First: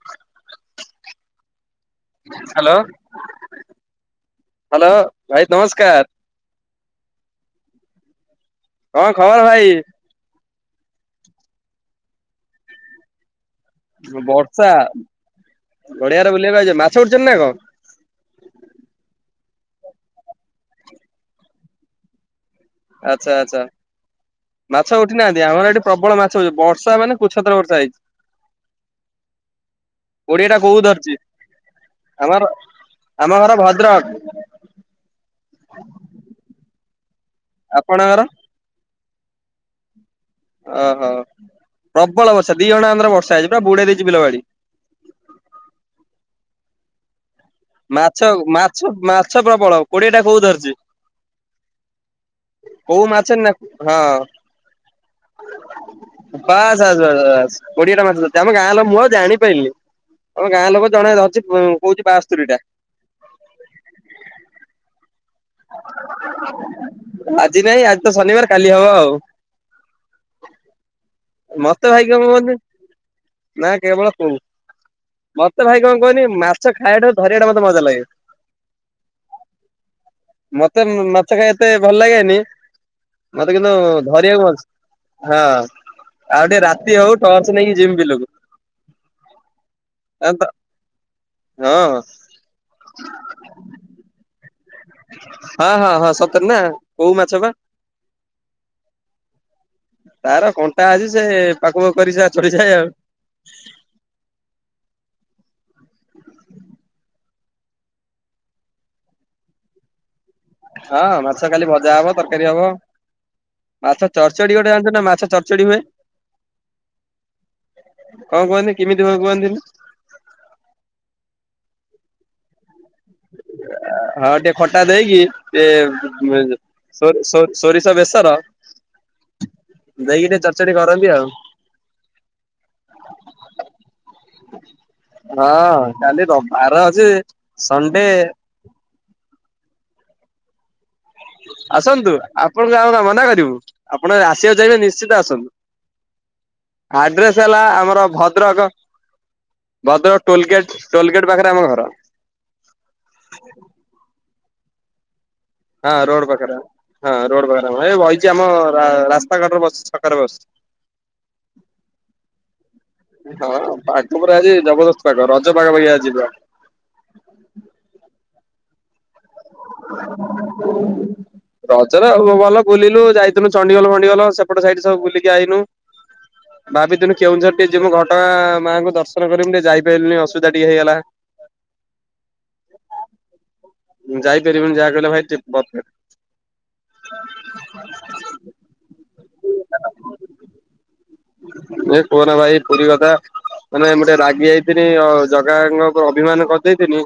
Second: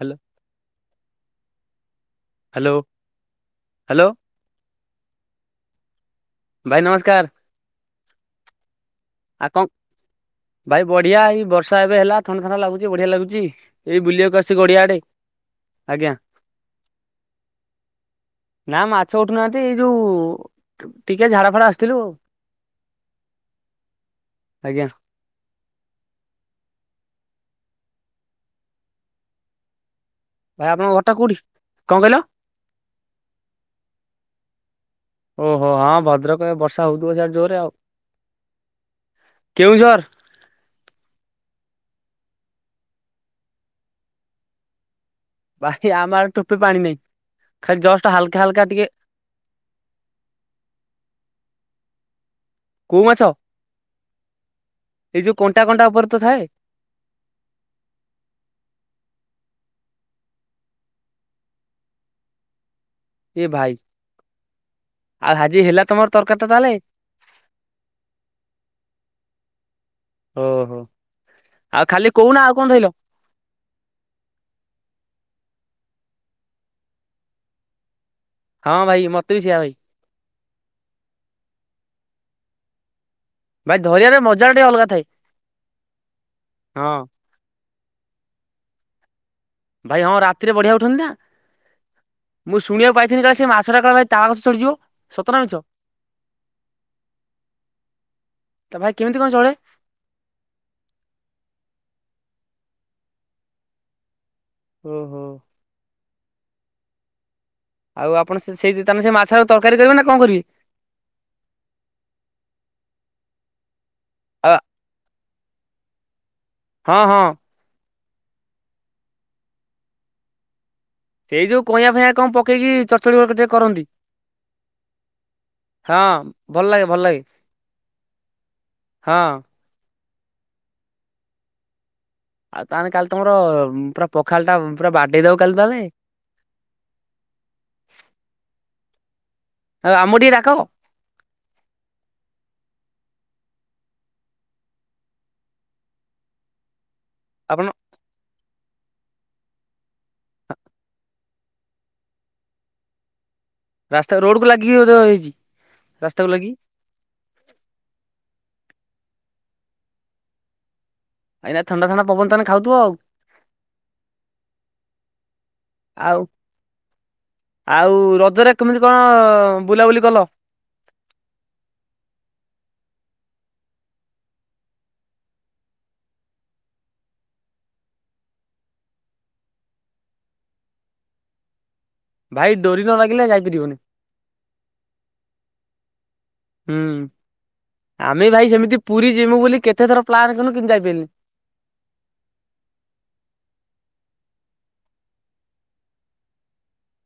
Hello. Hello hello hello ଭାଇ ନମସ୍କାର। ଭାଇ ନମସ୍କାର। କଣ ଖବର ଆଉ କଣ ଭାଇ? ଭାଇ ବଢିଆ ଏଇ ବର୍ଷା ଏବେ ହେଲା ଥଣ୍ଡାଥଣ୍ଡା ଲାଗୁଛି ବଢିଆ ଲାଗୁଛି। ଏଇ ବୁଲିବାକୁ ଆସିଛି ବର୍ଷା ଗଡିଆ ଆଡେ ଆଜ୍ଞା ବଡିଆରେ ବୁଲିବା ମାଛ ଉଠିଛନ୍ତି ନା କଣ? ନା ମାଛ ଉଠୁନାହାନ୍ତି, ଏଇ ଯୋଉ ଟିକେ ଝାଡା ଫଡା ଆସିଥିଲୁ ଆଉ ଆଛା ଆଚ୍ଛା ଆଜ୍ଞା ମାଛ ଉଠି ନାହାନ୍ତି, ଆମର ଏଠି ପ୍ରବଳ ମାଛ ବର୍ଷା ମାନେ କୁସତର ବର୍ଷା ହେଇଛି। କୋଡିଏ ଟା ଭାଇ କୋଉ ଆପଣଙ୍କ ଘରଟା ଧରିଛି କୋଉଠି କଣ କହିଲ ଆମର ଆମ ଘର ଭଦ୍ରକ। ଓହୋ ହଁ ଭଦ୍ରକ ବର୍ଷା ଦୁ ହଜାର ଜୋରରେ ଆଉ ଆପଣଙ୍କର? କେଉଁଝର। ଓହୋ ପ୍ରବଳ ବର୍ଷା ଦି ଘଣ୍ଟା ଧରେ ବର୍ଷା ହେଇଛି ପୁରା ବୁଡେଇ ଦେଇଛି ବିଲବାଡି। ଭାଇ ଆମଆଡ଼େ ଟୋପେ ପାଣି ନାହିଁ। ଖାଲି ଜଷ୍ଟ ମାଛ ହାଲକା ହାଲକା ଟିକେ ମାଛ ମାଛ ପ୍ରବଳ କୋଡିଏଟା କୋଉ ଧରିଛି। କୋଉ ମାଛ ନା ହଁ ଏଇ ଯୋଉ କଣ୍ଟା କଣ୍ଟା ଉପରେ ତ ବାସ ଥାଏ ବାସ ବାସ ବାସ କୋଡିଏଟା ମାଛ [unintelligible] ପାଇଲିନି ଆମ ଗାଁ ଲୋକ ଜଣେ ଧରିଛି କହୁଛି ବାସ୍ତୁରୀଟା ଏ ଭାଇ। ଆଉ ଆଜି ହେଲା ତମର ତରକାରୀ ଟା ତାହେଲେ ଆଜି ନାଇଁ ଆଜି ତ ଶନିବାର କାଲି ହବ ଆଉ ହଁ ହୋଁ। ମତେ ଭାଇ [unintelligible] କେବଳ କୋଉ ମତେ ଭାଇ କଣ କହୁନି ମାଛ ଖାଇବାଟା ଧରିବାଟା ମତେ ମଜା ଲାଗେ। ହଁ ଭାଇ ମତେ ବି ସେଇଆ ଭାଇ। ମତେ ମାଛ ଖାଇ ଏତେ ଭଲ ଲାଗେନି ମତେ କିନ୍ତୁ ଭାଇ ଧରିବାରେ ମଜା ଧରିବାକୁ ଟିକେ ଅଲଗା ଥାଏ। ପଛି ହଁ ଆଉ ଟିକେ ହଁ ରାତି ହଉ ଟର୍ଚ ନେଇକି ଜିମି ବିିଲକୁ। ଭାଇ ହଁ ରାତିରେ ବଢିଆ ଉଠନ୍ତି ନା। ମୁଁ ଶୁଣିବାକୁ ପାଇଥିଲିନି କା ସେ ମାଛଟା କାଳେ ଭାଇ ତାଳ ଗଛ ଚଡିଯିବ? ହଁ ହଁ ହଁ ସତରେ ନା କୋଉ ମାଛ ବା। ତା ଭାଇ କେମିତି କଣ ଚଢେ? ତାର କଣ୍ଟା ଅଛି ସେ ପାଖ ପାଖ କରି ସ ଚଢ଼ିଯାଏ ଆଉ। ଓହୋ। ଆଉ ଆପଣ ସେଇ ତାହଲେ ସେ ମାଛ ଆ ତରକାରୀ କରିବେ ନା କଣ କରିବେ? ହଁ ମାଛ ଖାଲି ଭଜା ହବ ତରକାରୀ ହବ। ମାଛ ଚରଚଡି ଆଉ ଗୋଟେ ଜାଣିନ୍ତୁ ନା ମାଛ ଚରଚଡି ହୁଏ। ହଁ ହଁ। କଣ କୁହନ୍ତି କେମିତି [unintelligible] ଏଇ ଯୋଉ କଇୟା ଫଁଇଆ କଣ ପକେଇକି ଚଡଚଡି ଟିକେ କରନ୍ତି। ହଁ ଟିକେ ଖଟା ଦେଇକି ହଁ ଟ ଭଲ ଲାଗେ ଭଲ ସୋ ଲାଗେ ସୋ ସୋରିଷ ବେସର। ହଁ। ଦେଇକି ଟିକେ ଚଡ଼୍ଚଡ଼ି କରନ୍ତି ଆଉ ଆଉ ତାହେଲେ କାଲି ତମର ପୁରା ପଖାଳ ଟା ପୁରା ବାଡେଇ ଦବ କାଲି ତାହେଲେ ହଁ କାଲି ବାର ଅଛି ସଣ୍ଡେ। ହ ଆମକୁ ଟିକେ ଡାକ। ଆସନ୍ତୁ ଆପଣଙ୍କୁ ଆମ କଣ ମନା କରିବୁ ଆପଣ ଆସିବାକୁ ଚାଇଁବେ ନିଶ୍ଚିତ ଆସନ୍ତୁ। ଆଡ୍ରେସ ହେଲା ଆପଣ ଆମର ଭ ଭଦ୍ର ଭଦ୍ରକ ଟୋଲଗେଟ ଟୋଲ ଗେଟ ପାଖରେ ଆମ ଘର। [unintelligible] ରାସ୍ତା ରୋଡ କୁ ଲାଗିକି ବୋଧେ ହେଇଛି। ହଁ ରୋଡ ରାସ୍ତାକୁ ଲାଗି ପାଖରେ ହଁ ରୋଡ ପାଖରେ ଏ ବହିଛି ଆମ ରାସ୍ କଡ଼ରେ ବସିଚି ଛକରେ ବସିଚି। ଏାଇନା ଥଣ୍ଡା ଥଣ୍ଡା ପବନ ତ ଏନା ଖାଉଥିବ ଆଉ ହଁ ପାଗ ପରା ଆଜି ଜବରଦସ୍ତ ପାଗ ରଜ ପାଗ ଭଳି ଆଉ ଆଜି ପା ଆଉ ରଜରେ କେମିତି କଣ? ବୁଲାବୁଲି କଲ? ରଜରେ ଭ ଭଲ ବୁଲିଲୁ ଯାଇ ଥିନୁ ଚଣ୍ଡିଗଲ ଫଣ୍ଡିଗଲ ସେପଟ ସାଇଟି ସବୁ ବୁଲିକି ଆଇନୁ। ଭାବି ଥିନୁ କେଉଁଝର ଟିକେ ଯିବୁ ଘଟଗା ଆ ମାଙ୍କୁ ଦର୍ଶନ କରିମି ଟିକେ ଯାଇପାରିଲିନି ଅସୁବିଧା ଟିକେ ହେଇଗଲା। [inaudible] ଭାଇ ଡୋରି ନ ଲାଗିଲେ ଯାଇପାରିବନି। ଯାଇପାରିବନି ଯାହା କହଲେ ଭାଇ ଟି ପରଫେ ହୁଁ ଆମେ ଭାଇ ସେମିତି ପୁରୀ ଜିମୁ ବୋଲି କେତେଥର ପ୍ଲାନ୍ କନୁ କିନ୍ତୁ ଯାଇପାରିଲିନି। ଏ କୁହନା ଭାଇ ପୁରୀ କଥା। ମାନେ ମୁ ଟିକେ ରାଗି ଯାଇଥଥିଲି ଜଗାଙ୍କ ଉପ ଅଭିମାନ କରିଦେଇଥିନି।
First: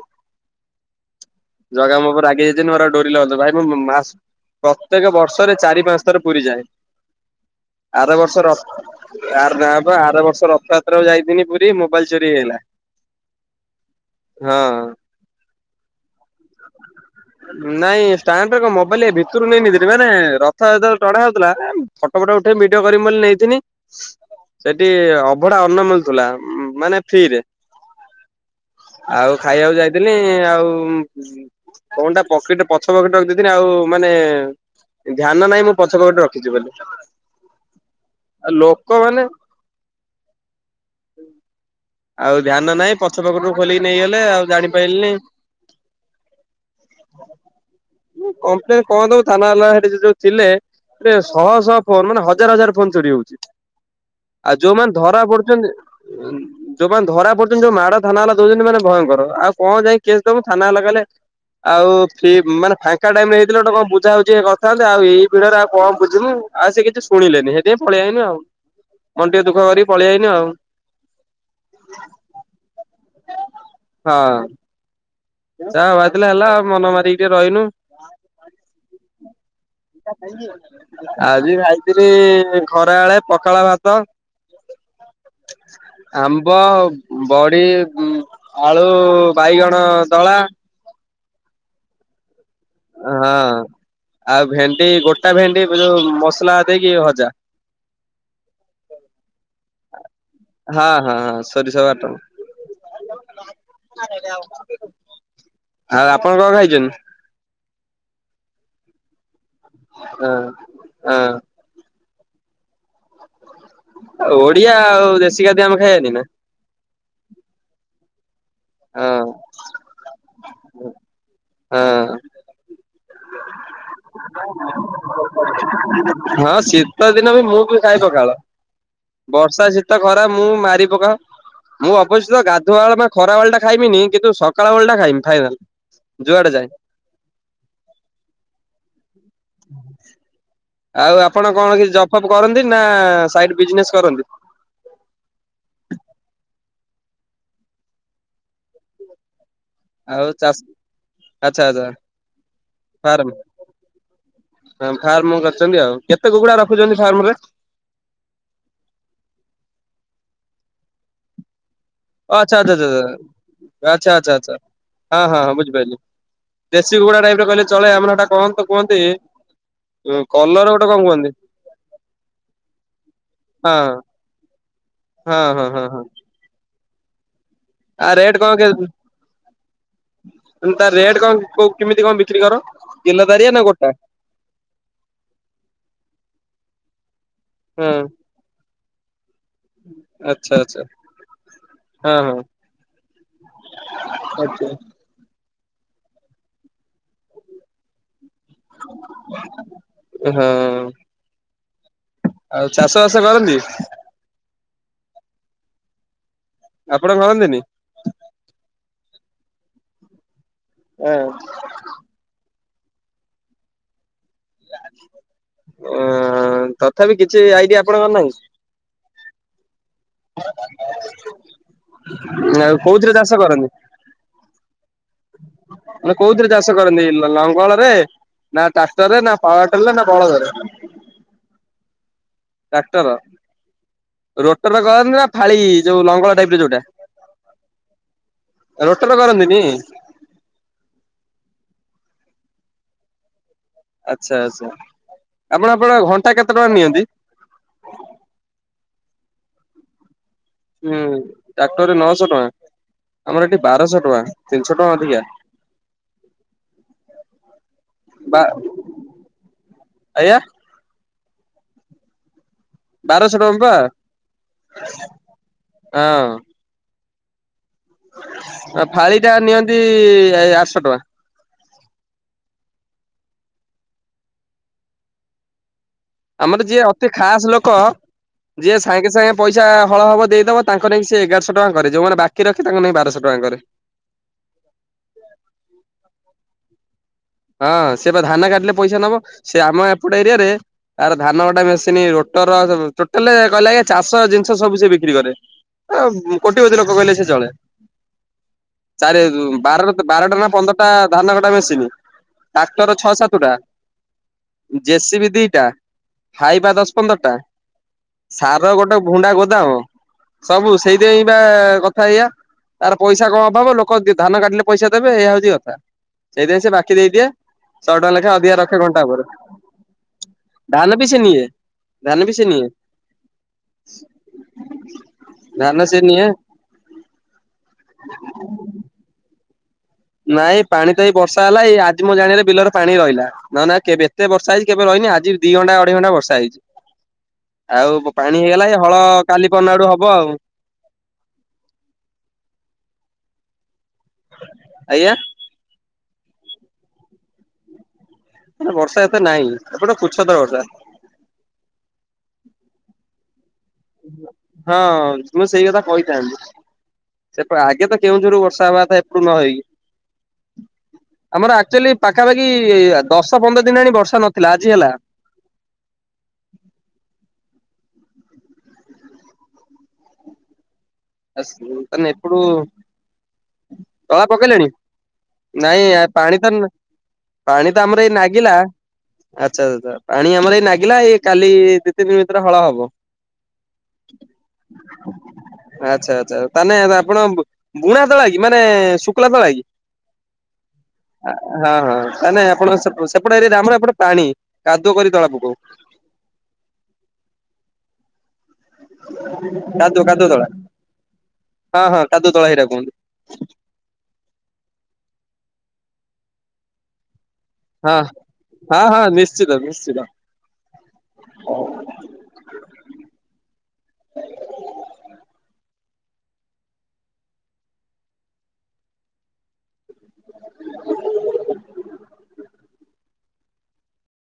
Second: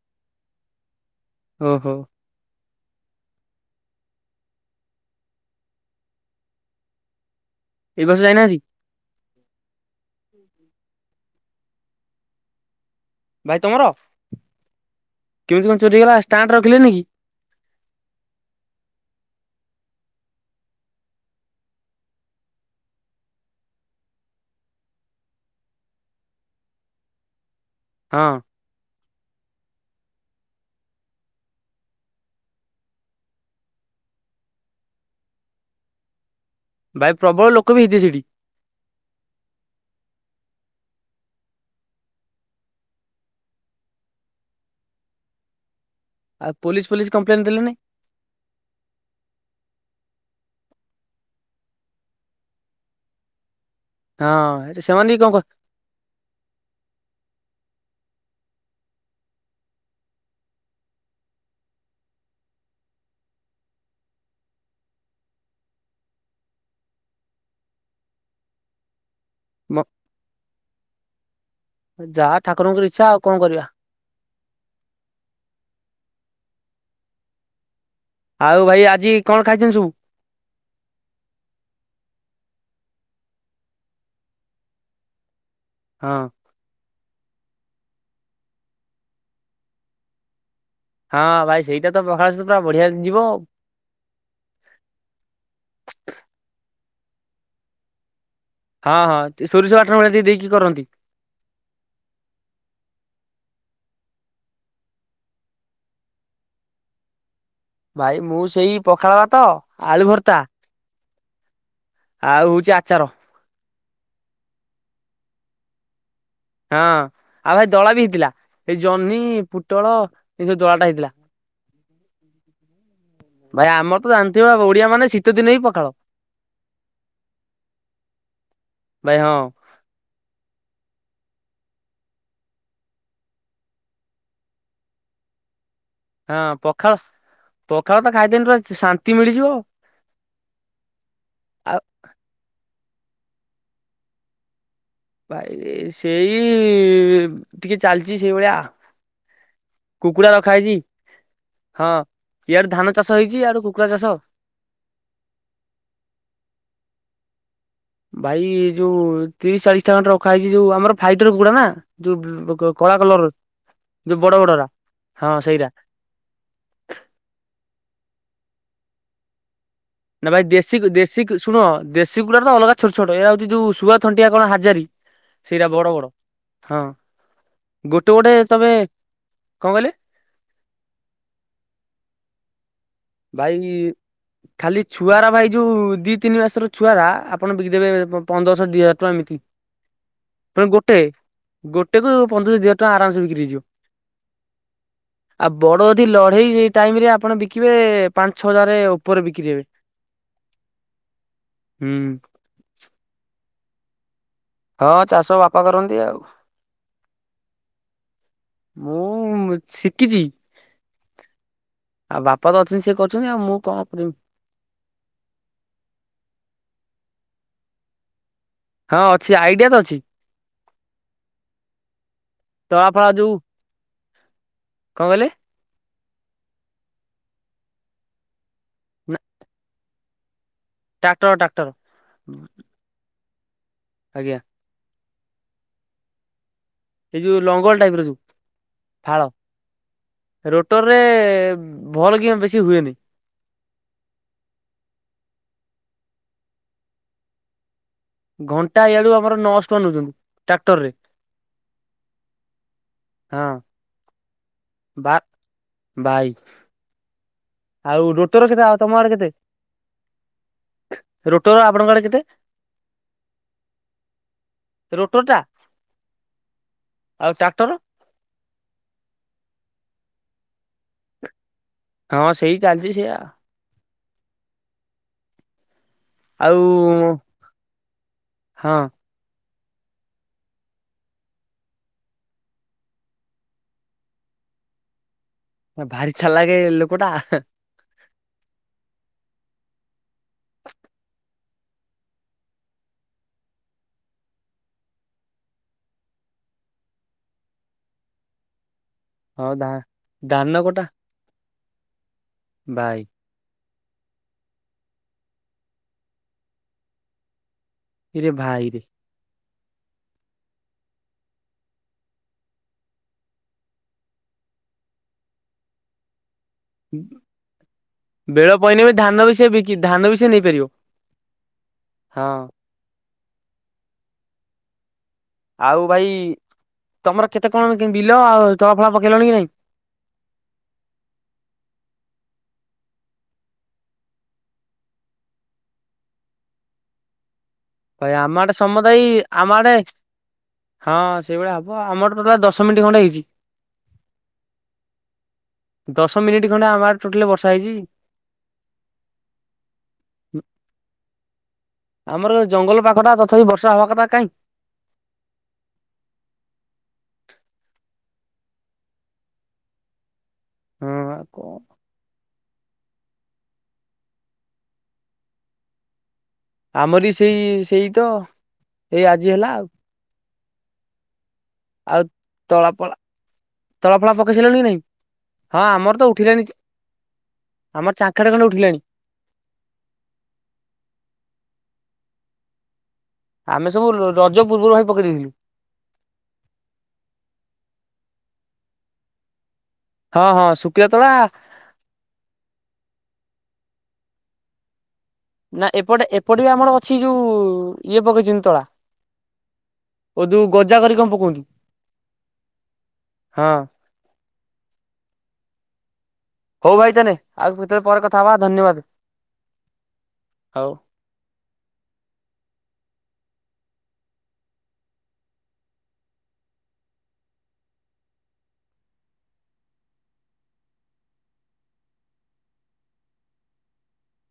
ଓହୋ ଜଗା ମୋ ଉପରେ ରାଗି ଯାଇଚି ନ ଆଉ ଡୋରି ଲଚ ପାହେ ମ ମ ମାସ ପ୍ରତ୍ୟେକ ବର୍ଷରେ ଚାରି ପାଞ୍ଚ ଥର ପୁରୀ ଯାଏ। ଏଇ ଆର ବର୍ଷ ବର୍ଷର ଆ ଯାଇନାହାନ୍ତି? ଆର ନାଁ ପା ଆର ବର୍ଷର ରଥଯାତ୍ରା କୁ ଯାଇଥିନି ପୁରୀ ମୋବାଇଲ ଚୋରି ହେଇଗଲା। ଭାଇ ତମର ହଁ କେମିତି କଣ ଚୋରିହେଇଗଲା? ଆ ନାଇଁ ଷ୍ଟାଣ୍ଡ କନମୋବାଇଲ ଭିତରୁ ନେଇନଥିନି। ମାନେ ରଥ ଯେତେବେଳେ ଟଢା ହଉଥିଲା ଫଟୋ ଫଟୋ ଉଠେଇ ଭିଡିଓ କରିମି ବୋଲି ନେଇଥିନି ସେଠି ଅଭଢା ଅନ୍ନ ମିଳୁଥିଲା ମାନେ ଫ୍ରିରେ। ହଁ। ଆଉ ଖାଇବାକୁ ଯାଇଥିଲି ଆଉ ଫୋନଟା ପକେଟ୍ ପଛ ପକେଟ ରେ ର ଲଖିଦେଇଥିଲି ଆଉ ମାନେ ଧ୍ୟାନ ନାାଇଁ ମୁଁ ପଛ ପକେଟ୍ ରେ ରଖ ଖିଚି ବୋଲି ଭାଇ ପ୍ରବଳ ଲୋକ ବି ହେଇଥିଲେ ସେଠି। ଆଉ ଲୋକମାନେ। ଆଉ ଧ୍ୟାନ ନାହିଁ ପଛ ପକଟ ରୁ ଖୋଲିକି ନେଇଗଲେ ଆଉ ଜାଣିପାରିଲିନି। ଆଉ ପୋଲିସ ପୋଲିସ କମ୍ପ୍ଲେନ୍ ଦେଲେନି। କମ୍ପ୍ଲେନ କଣ ଦବୁ ଥାନା ହେଲା ସେଠି ଯଉ ଥିଲେ। ସେ ଶହ ଶହ ଫୋନ ମାନେ ହଜାର ହଜାର ଫୋନ ଚୋରି ହଉଛି। ଆଉ ହଁ ଯୋଉମାନେ ସେମାନେ ବି ଧରା କଣ କ ପଡୁଛନ୍ତି ଯୋଉମାନେ ଧରା ପଡୁଛନ୍ତି ଯୋଉ ମା ଡ ଥାନା ହେଲା ଦଉଛନ୍ତି ମାନେ ଭୟଙ୍କର। ଆଉ କଣ ଯାଇ କେସ ଦବୁ ଥାନାବାଲା କହିଲେ ଆଉ ଫି ମାନେ ଫାଙ୍କା ଟାଇମରେ ହେଇଥିଲେ କଣ ବୁଝାବୁଝି କରିଥାନ୍ତେ ଆଉ ଏଇି ଭିଡରେ ଆଉ କଣ ବୁଝିବୁ ଆଉ ସେ କିଛି ଶୁଣିଲେନି ସେଥିପା ପଳେଇଆଇନୁ ଆଉ। ମନ ଟିକେ ଦୁଃଖ ମ କରିକି ପଳେଇଆଇନୁ ଆଉ। ଯାହା ଠାକୁରଙ୍କର ଇଚ୍ଛା ଆଉ କଣ କରିବା। ହଁ! ଯାହା ହେବାରଥିଲା ହେଲା ଆଉ ମନ ମାରିକି ଟିକେ ରହିନୁ। ଆଉ ଭାଇ ଆଜି କଣ ଖାଇଛନ୍ତି ସବୁ? ଆଜି ଭାବିଥିଲି ଖରାବେଳେ ପଖାଳଭାତ, ହଁ ଆମ୍ବ ବଡି, ଆଳୁ ବାଇଗଣ ଦଳା ହଁ ଭାଇ ସେଇଟା ତ ପଖାଲ ହଁ! ଆଉ ଭେଣ୍ଡି ଗୋଟା ଭେଣ୍ଡି ଯୋଉ ମସଲା ଦେଇକି ଭ ଜା ହଁ ହଁ ସୋରିଷ ବାଟଣ ଭଳିଆ ଟିକେ ଦେଇକି କରନ୍ତି। ହଁ ହଁ ହଁ ସୋରିସ ବାଟ ଆଉ ଆପଣ କଣ ଖାଇଛନ୍ତି? ଭାଇ ମୁଁ ସେଇ ପଖାଳଭାତ, ହଁ ଆଳୁଭରତା ହଁ! ଆଉ ହଉଛି ଆଚାର। ଆ ଓଡିଆ, ଆଉ ଦେଶୀ ଖାଦ୍ୟ ଆମେ ଖାଇଆନି ନା। ହଁ ଆଉ ଭାଇ ଦଳା ବି ହେଇଥିଲା। ଏଇ ହଁ ଜହ୍ନି, ପୋଟଳ ଏଇ ସବୁ ଦଳା ଟା ହେଇଥିଲା। ହଁ! ଭାଇ ଆମ ହଁ ଶୀତ ଦିନ ବି ମୁଁ ବି ଖାଏ ପଖାଳ। ଭାଇ ହଁ ବର୍ଷା, ଶୀତ, ଖରା ମୁଁ ମାରିିପକା ମୁଁ ଅବଶ୍ୟ ଗାଧୁଆଵେଳ ଖରାବେେଳ ଟା ଖାଇମିନି କିନ୍ତୁ ସକାଳବେଳ ଟା ଖାଇମି ଖାଈବା। ହଁ ପଖାଳ, ପଖାଳ ତ ଖାଇଦନ ର ଶାନ୍ତି ମିଳିଯିବ। ଆଉ ଆପଣ କଣ ଆଉ କିଛି ଜବ୍ ଫପ୍ କରନ୍ତି ନା ସାଇଡ ବିଜନେସ କରନ୍ତି? ଭାଇରେ ସେଇ ଟିକେ ଚାଲିଛି ସେଇ ଭଳିଆ। ଆଉ କୁକୁଡ଼ା ରଖା ଚାଷ ହେଇଛି, ଆଚ୍ଛା ଆଚ୍ଛା ହଁ ଇଆଡୁ ଧାନ ଚାଷ ହେଇଛି ଆଡୁ କୁକୁଡ଼ା ଚାଷ। ହ ଫାର୍ମ କରିଛନ୍ତି ଆଉ। କେତେ କୁକୁଡା ରଖୁଛନ୍ତି ଫାର୍ମରେ? ଭାଇ ଯୋଉ ତିରିଶ ଚାଳିଶ ଟା ଖଣ୍ଡେ ରଖାହେଇଛି ଯୋଉ ଆମର ଫାଇଟର କୁକୁଡା ନା ଆଚ୍ଛା, ଯୋଉ ଆଚଛଛ କଳା କଲର ଆଚଛା ଯୋଉ ବଡ ଆଚଛା ଆଛା ବଡରା ହଁ ହଁ ହଁ ବୁଝିପାଇଲି। ଦେଶୀ କୁକୁଡା ଟାଇପ ର କହିଲେ ଚଳେ ଆମର ଏଟା କଣ ତ କୁହନ୍ତି। ନା ଭାଇ କଲର ଦେଶୀ ଗୋଟେ କଣ ଦେଶୀ କୁହନ୍ତି ଶୁଣ ଦେଶୀ କୁକୁଡ଼ା ତ ଅଲଗା ଛୋଟ ଛୋଟ ଏ ହଉଛି ଯୋଉ ହଁ। ଶୁଆ ଥଣ୍ଟିଆ କଣ ହାଜାରି। ହଁ ହଁ ହଁ ହଁ! ହଁ। ଆ ଗୋଟେ ଗୋଟେ ରେଟ କଣ? ତମେ କଣ କହିଲେ ତା ରେଟ କଣ କ କେମିତି କଣ ବିକୁ କର କିଲୋଦରିଆ ଭାଇ ନା ଗୋଟା? ଖାଲି ଛୁଆର ଭାଇ ଯୋଉ ଦି ତିନି ମାସର ଛୁଆର ଆପଣ ହଁ ବିକିଦେବେ ପନ୍ଦରଶହ ଦି ହଜାର ଏମିତି। ଆଚ୍ଛା ଆଚ୍ଛା ଗୋଟେ। ଗୋଟେ ହଁ କୁ ହଁ ପନ୍ଦରଶ ଦି ହଜାରେ ଟଙ୍କା ଆରାମେସେ ବିକ୍ରି ହେଇଯିବ। ଆଚ୍ଛା! ଆଉ ବଡ ଅଧି ଲଢେଇ ଟାଇମରେ ଆପଣ ବିକିବେ ପାଞ୍ଚ ଛ ହଜାର ଉପରେ ବିକ୍ରି ହେବେ। ହଁ ହୁଁ ଆଉ ଚାଷବାସ କରନ୍ତି? ହଁ! ଚାଷ ବାପା କରନ୍ତି ଆଉ। ଆପଣ କରନ୍ତିନି? ମୁଁ ଶିଖିଛି, ଅଁ ଆଉ ବାପା ତ ଅ ସେ କରୁଛନ୍ତି ଆଉ, ମୁଁ କଣ କରିବି? ଅ ତଥାପି କିଛି ଆଇଡିଆ, ଆପଣଙ୍କର ନାହିଁ? ହଁ ଅଛି, ଆଇଡିଆ ତ ଅଛି। ଆଉ ତଳା ଫାଳ କୋଉଥିରେ ଯୋଉ ଚାଷ କରନ୍ତି? କଣ କହିଲେ? ମାନେ କୋଉଥିରେ ଚାଷ କରନ୍ତି, ଲଙ୍ଗଳ ରେ, ନା ଟ୍ରାକ୍ଟର ରେ, ନା ପାୱାର ଟେଲ୍ ରେ ନା ବଳଦରେ? ଟ୍ରାକ୍ଟର, ଟ୍ରାକ୍ଟର ଟ୍ରାକ୍ଟର ଆଜ୍ଞା ରୋଟରରେ କରନ୍ତି ନା ଫାଳି ଯୋଉ ଲଙ୍ଗଳ ଟାଇପ ର ଯୋଉଟା। ଏଇ ଯୋଉ ଲଙ୍ଗଳ ଟାଇପ ର ଯୋଉ ରୋଟର ଫାଳ। କରନ୍ତିନି ରୋଟରରେ ଭଲ କିନା ବେଶୀ ହୁଏନି। ଆଚ୍ଛା, ଆଚ୍ଛା, ଆପଣ ଆପଣ ଘଣ୍ଟାକୁ କେତେ ଟଙ୍କା ନିଅନ୍ତି? ଘଣ୍ଟା ଇଆଡ଼ କୁ ଆମର ନଅଶ ଟଙ୍କା ନେଉଛନ୍ତି। ହୁଁ ଟ୍ରାକ୍ଟରରେ ନଅଶହ ଟଙ୍କା, ଆମର ହଁ ଏଠି ବାରଶହ ଟଙ୍କା। ତିନିଶହ ଟଙ୍କା ବା ଅଧିକା ବାଇ ଆଉ ବା ରୋଟର କେତେ ଆଉ ତମ ଆଡେ କେତେ? ଆଜ୍ଞା ରୋଟର ଆପଣଙ୍କ ଆଡେ କେତେ? ବାରଶହ ଟଙ୍କା ପା, ରୋଟର ଟା ହଁ। ଆଉ ଟ୍ରାକ୍ଟର? ଆ ଫାଳି ଟା ନିଅନ୍ତି ଆଠଶହ ଟଙ୍କା। ହଁ ସେଇ ଚାଲିଛି ସେୟଆ ଆଉ ଆମର ଯିଏ ଅତି ଖାସ ଲୋକ, ହଁ ଯିଏ ସାଙ୍ଗେ ସାଙ୍ଗେ ପଇସା ହଳ ହବ ଦେଇଦବ, ତାଙ୍କ ନାଗି ଏଗାରଶ ଟଙ୍କା କରେ ଯୋଉମାନେ ବାକି ରଖେ ତାଙ୍କ ନେଇ ବାରଶହ ଟଙ୍କା କରେ। [inaudible] ଭାରି ଚାଲାଖେ ଲୋକଟା ହଁ ସେ ବା ଧାନ କାଟିଲେ ପଇସା ନବ, ସେ ଆମ ଏପଟେ ଏରିଆରେ ତାର ଧାନ ଗଟ ମେସିନ୍, ରୋଟର ଟୋଟାଲ କହିଲେ, ଆଜ୍ଞା ଚାଷ ଜିନିଷ ସବୁ ସେ ବିକ୍ରି କରେ ଆ କୋଟି ପତି ଲୋକ କହଲେ ସେ ଚଳେ ଚାରେ ହଁ ଧା ବାର ବାରଟା ନା ଧାନ କଟା ପନ୍ଦରଟା ଧାନ କଟା ମେସିନୀ ଟ୍ରାକଟର ଭାଇ ଛଅ ସାତ ଟା ଜେ ସି ବି ଦିଟା, ହାଇବା ଦଶ ପନ୍ଦର ଟା ଇରେ ସାର ଭାଇରେ ଗୋଟେ ଭୁଣ୍ଡା ଗୋଦାମ, ସବୁ ସେଇଥିପାଇଁ ବା କଥା ଏଇଆ ତାର ପଇସା କଣ ଅଭାବ, ଲୋକ ଧାନ କାଟିଲେ ପଇସା ଦେବେ, ଏଇଆ ହଉଛି କଥା ସେଇଥିପାଇଁ ବାକି ଦେଇଦିଏ। ଶହେ ଟଙ୍କା ଲେଖାଏ, ବେଳ ଅଧିକା ରଖେ ପଇଲେ ବି ଘଣ୍ଟା ଧାନ ଉପରେ, ବି ସେ ବିକି ଧାନ ବି ସେ ନେଇପାରିବ। ଧାନ ବି ସେ ନିଏ ଧାନ ବି ସେ ହଁ ନିଏ ଧାନ ଆଉ ସେ ଭାଇ, ନିଏ ତମର କେତେ କଣ ବିଲ, ଆଉ ଚଳାଫଳା ପକେଇଲଣି କି ନାଇଁ? ନାଇଁ ପାଣି ତ ଏଇ ବର୍ଷା ହେଲା, ଏଇ ଆଜି ମୁଁ ଜାଣିଲେ ବିଲରେ ପାଣି ରହିଲା, ନା ନା କେବେ ଏତେ ବର୍ଷା ହେଇଛି କେବେ ରହିନି ଆଜି ଦି ଘଣ୍ଟା ଅଢେଇ ଘଣ୍ଟା ବର୍ଷା ହେଇଛି। ଆଉ ଭାଇ ପାଣି ଆମ ଆଡେ ହେଇଗଲା ଏ ସମତେ ହଳ ଏଇ କାଲି ଆମ ପରଦିନ ଆଡେ ଆଡୁ ହବ ଆଉ ହଁ ସେଇଭଳିଆ ହବ ଆମର ଟୋଟାଲ ଦଶ ମିନିଟ୍ ଖଣ୍ଡେ ହେଇଛି। ଆଜ୍ଞା? ଦଶ ମିନିଟ୍ ଖଣ୍ଡେ ଆମ ଟୋଟାଲି ବର୍ଷା ହେଇଛି। ମାନେ ବର୍ଷା ଏତେ ନାଇଁ, ଏପଟେ କୁଛତର ବର୍ଷା ଆମର ଜଙ୍ଗଲ ପାଖ ଟା ହଁ ମୁଁ ସେଇ କଥା କହିଥାନ୍ତି, ସେ ଆଗେ ତ କେଉଁଝରୁ ବର୍ଷା ହେବାକଥା ଏପଟୁ ନ ହେଇକି, ହଁ ଆମର କଣ ଆକ୍ଚୁଆଲି ପାଖାପାଖି ଖୀ ଦଶ ପନ୍ଦର ଦିନ ଆଣି ବର୍ଷା ନଥିଲା ଆଜି ହେଲା। ଆମରି ସେଇ ସେଇ ତ ଏଇ ଆଜି ହେଲା ଆଉ ଆସ ଆଉ ତାନେ ଏପଟୁ ତଳା ଫଳା ଫଳା ତଳା ପକେଇ ସାରିଲଣି କି ପକେଇଲେଣି, ନାଇଁ? ହଁ ଆମର ନାଇଁ ପାଣି ଉଠିଲାଣି ତ ପାଣି ତ ଆମର ଏଇ ଚାଙ୍ଖାଟେ ଖଣ୍ଡେ ନାଗିଲା ଉଠିଲାଣି ଆଛା, ଛା ପାଣି ଆମର ଏଇ ନାଗିଲା ଏଇ କାଲି ତିନି ଭିତରେ ହଳ ହବ। ଆମେ ସବୁ ରଜ ପୂର୍ବରୁ ଭାଇ ପକେଇ ଦେଇଥିଲୁ। ଆଛା ଆଚ୍ଛା ତାନେ ଆପଣ ବୁଣା ତଳା କି ମାନେ ଶୁକ୍ଲା ତଳା କି? ହଁ ହଁ ଶୁଖିଲା ତଳା ହଁ ହଁ ତା ନେ ଆପଣଙ୍କ ସେପଟେ ଏରିଆରେ ଆମର ଏପଟେ ପାଣି କରି ତଳା ପକଉ ନା ଏପଟେ ଏପଟେ ବି ଆମର ଅଛି, ଯୋଉ ଇଏ ପକେଇଛନ୍ତି ତଳା କାଦୁ ଓ କାଦୁଅ ଯୋଉ ତଳା ଗଜା କରି କଣ ପକଉଛୁ ହଁ ହଁ କାଦୁଅ ତଳା ହେଇଟା ହଁ କହନ୍ତି। ହଉ ଭାଇ ତାହାଲେ ହଁ ହଁ ହଁ ନିଶ୍ଚିତ ନିଶ୍ଚିତ। [inaudible] ହଉ।